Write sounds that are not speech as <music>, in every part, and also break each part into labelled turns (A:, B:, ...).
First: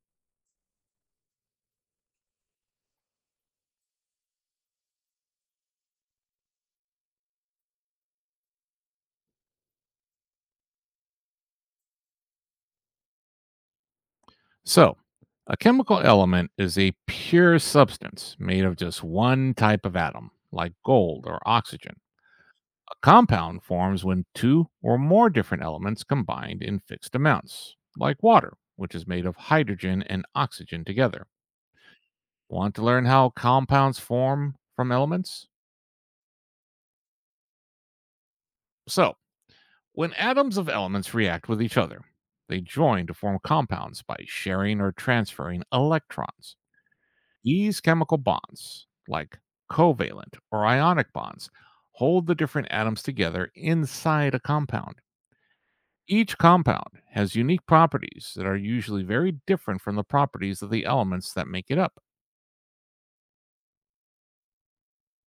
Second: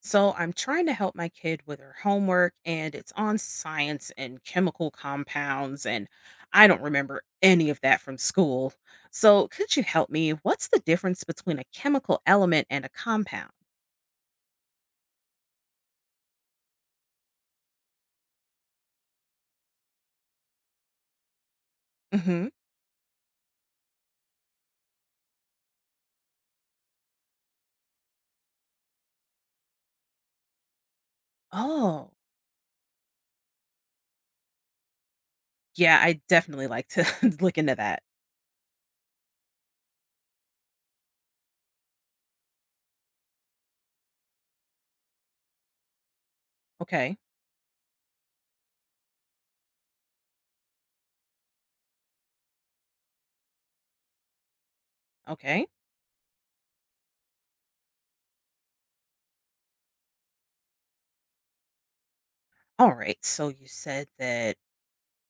A: So I'm trying to help my kid with her homework and it's on science and chemical compounds and I don't remember any of that from school. So could you help me? What's the difference between a chemical element and a compound?
B: So, a chemical element is a pure substance made of just one type of atom, like gold or oxygen.
A: Hmm.
B: A compound forms when two or more different elements combined in fixed amounts, like water, which is made of hydrogen and oxygen together.
A: Oh,
B: Want to learn how compounds form from elements?
A: yeah, I definitely like to <laughs> look into that.
B: So, when atoms of elements react with each other, they join to form compounds by sharing or transferring electrons.
A: Okay.
B: These chemical bonds, like covalent or ionic bonds, hold the different atoms together inside a compound.
A: Okay.
B: Each compound has unique properties that are usually very different from the properties of the elements that make it up.
A: All right. So you said that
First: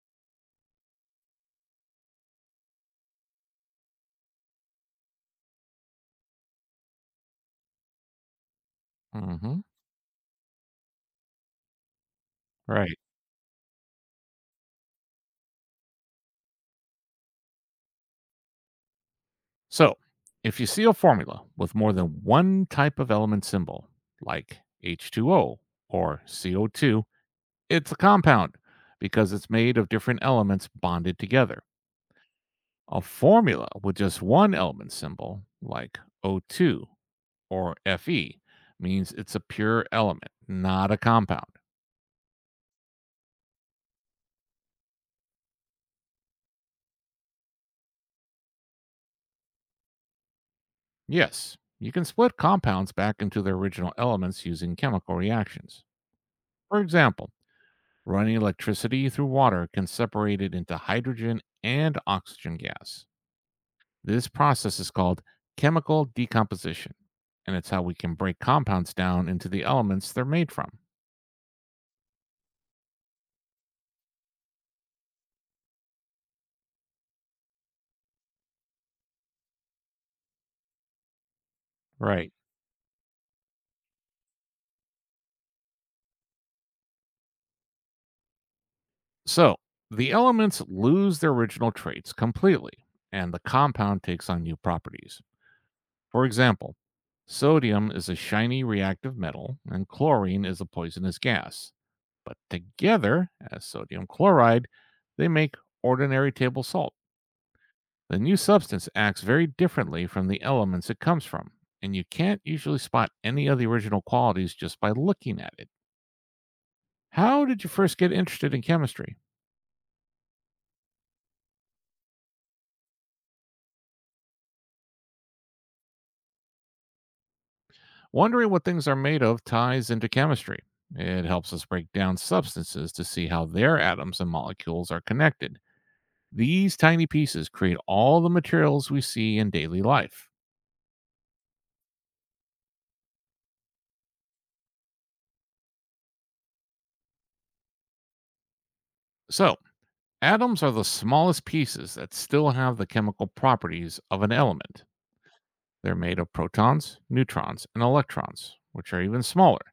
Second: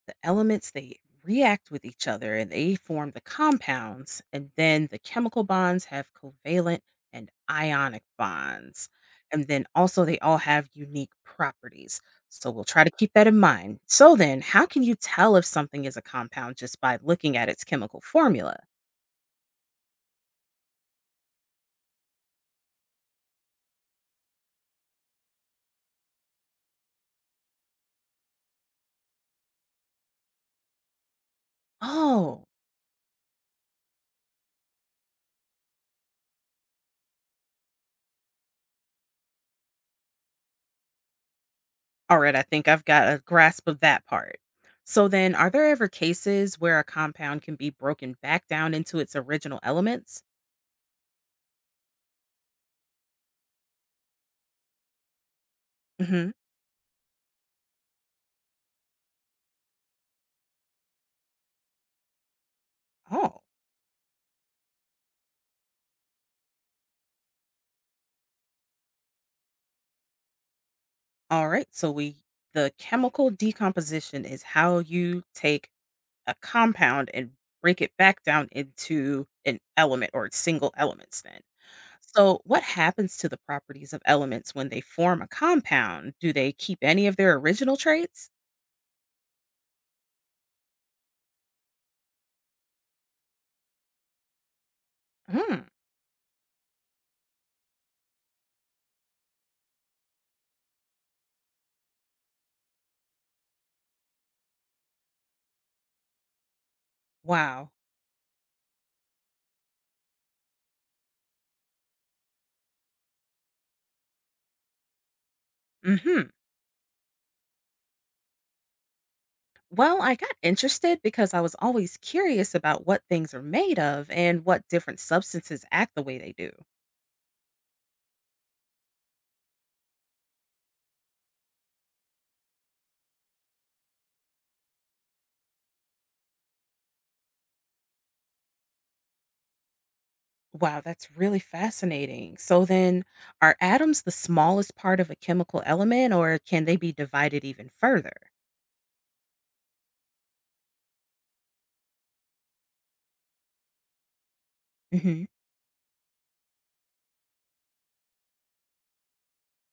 A: the elements they react with each other and they form the compounds, and then the chemical bonds have covalent and ionic bonds. And
B: Hmm.
A: then also, they all have unique properties. So we'll try to
B: Right.
A: keep that in mind. So then, how can you tell if something is a compound just by looking at its chemical formula?
B: So, if you see a formula with more than one type of element symbol, like H2O or CO2, it's a compound because it's made of different elements bonded together.
A: Oh,
B: A formula with just one element symbol, like 0 or Fe, means it's a pure element, not a compound.
A: all right. I think I've got a grasp of that part. So then, are there ever cases where a compound can be broken back down into its original elements?
B: Yes, you can split compounds back into their original elements using chemical reactions.
A: Hmm.
B: For example, running electricity through water can separate it into hydrogen and oxygen gas.
A: Oh.
B: This process is called chemical decomposition, and it's how we can break compounds down into the elements they're made from.
A: All right. So we the chemical decomposition is how you take a compound and break it back down into an element or its single elements then.
B: Right.
A: So what happens to the properties of elements when they form a compound? Do they keep any of their original traits?
B: So the elements lose their original traits completely, and the compound takes on new properties.
A: Hmm.
B: For example, sodium is a shiny reactive metal, and chlorine is a poisonous gas. But together, as sodium chloride, they make ordinary table salt.
A: Wow.
B: The new substance acts very differently from the elements it comes from, and you can't usually spot any of the original qualities just by looking at it.
A: Hmm.
B: How did you first get interested in chemistry?
A: Well, I got interested because I was always curious about what things are made of and what different substances act the way they do.
B: Wondering what things are made of ties into chemistry. It helps us break down substances to see how their atoms and molecules are connected. These tiny pieces create all the materials we see in daily life.
A: Wow, that's really fascinating. So then, are atoms the smallest part of a chemical element, or can they be divided even further?
B: So, atoms are the smallest pieces that still have the chemical properties of an element.
A: Hmm.
B: They're made of protons, neutrons, and electrons, which are even smaller.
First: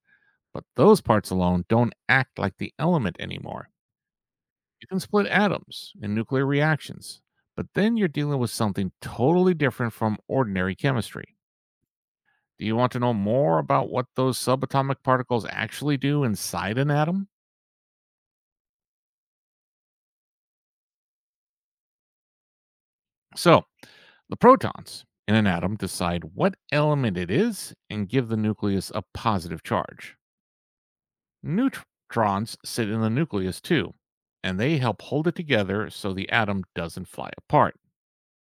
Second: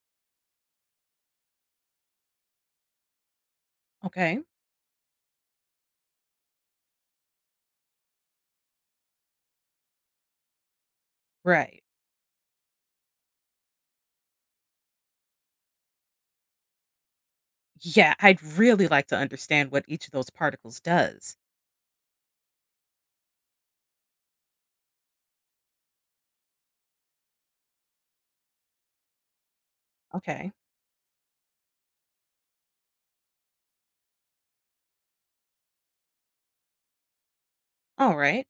B: But those parts alone don't act like the element anymore.
A: Okay,
B: You can split atoms in nuclear reactions, but then you're dealing with something totally different from ordinary chemistry.
A: right.
B: Do you want to know more about what those subatomic particles actually do inside an atom?
A: Yeah, I'd really like to understand what each of those particles does.
B: So, the protons in an atom decide what element it is and give the nucleus a positive charge.
A: Okay,
B: Neutrons sit in the nucleus too, and they help hold it together so the atom doesn't fly apart.
A: all right,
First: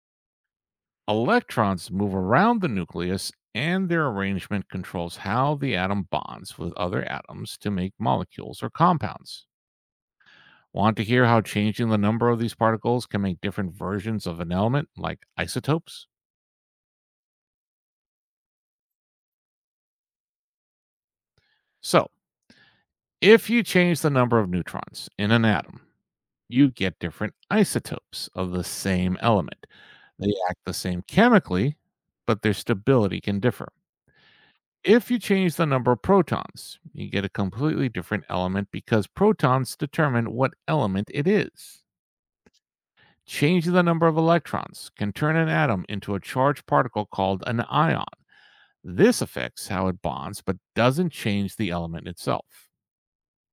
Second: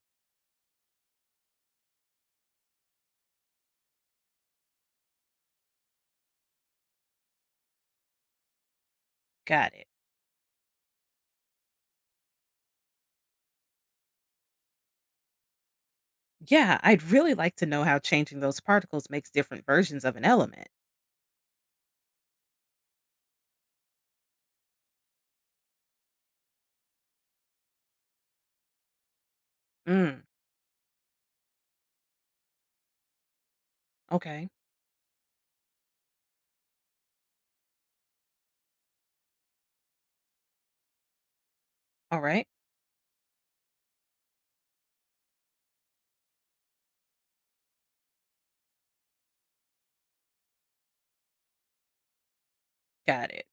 B: Electrons move around the nucleus, and their arrangement controls how the atom bonds with other atoms to make molecules or compounds.
A: got it.
B: Want to hear how changing the number of these particles can make different versions of an element, like isotopes?
A: Yeah, I'd really like to know how changing those particles makes different versions of an element.
B: So, if you change the number of neutrons in an atom, you get different isotopes of the same element.
A: Mm,
B: They act the same chemically, but their stability can differ.
A: okay,
B: If you change the number of protons, you get a completely different element because protons determine what element it is.
A: all right,
B: Changing the number of electrons can turn an atom into a charged particle called an ion. This affects how it bonds but doesn't change the element itself.
A: got it.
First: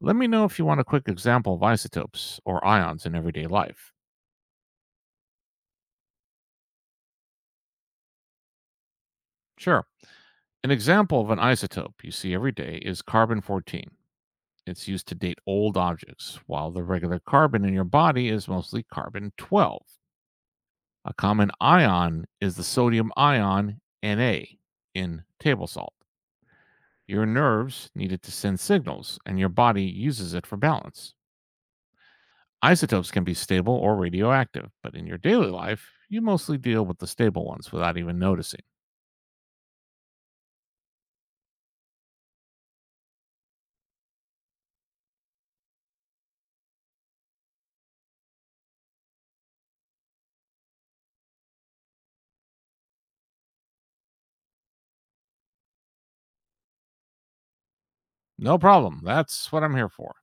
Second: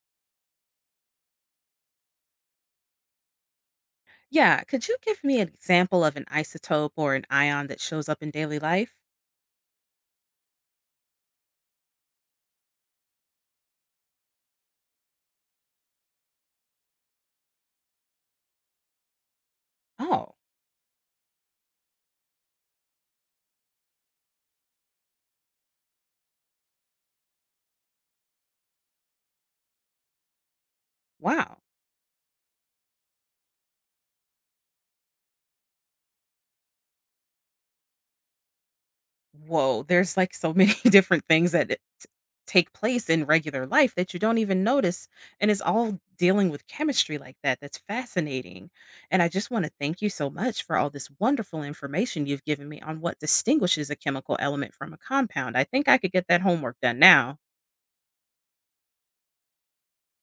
B: Let me know if you want a quick example of isotopes or ions in everyday life.
A: Yeah, could you give me an example of an isotope or an ion that shows up in daily life?
B: Sure. An example of an isotope you see every day is carbon 14. It's used to date old objects, while the regular carbon in your body is mostly carbon 12.
A: Oh,
B: A common ion is the sodium ion Na in table salt. Your nerves need it to send signals, and your body uses it for balance.
A: wow.
B: Isotopes can be stable or radioactive, but in your daily life, you mostly deal with the stable ones without even noticing.
A: Whoa, there's like so many <laughs> different things that it take place in regular life that you don't even notice. And it's all dealing with chemistry like that. That's fascinating. And I just want to thank you so much for all this wonderful information you've given me on what distinguishes a chemical element from a compound. I think I could get that homework done now.
B: No problem. That's what I'm here for.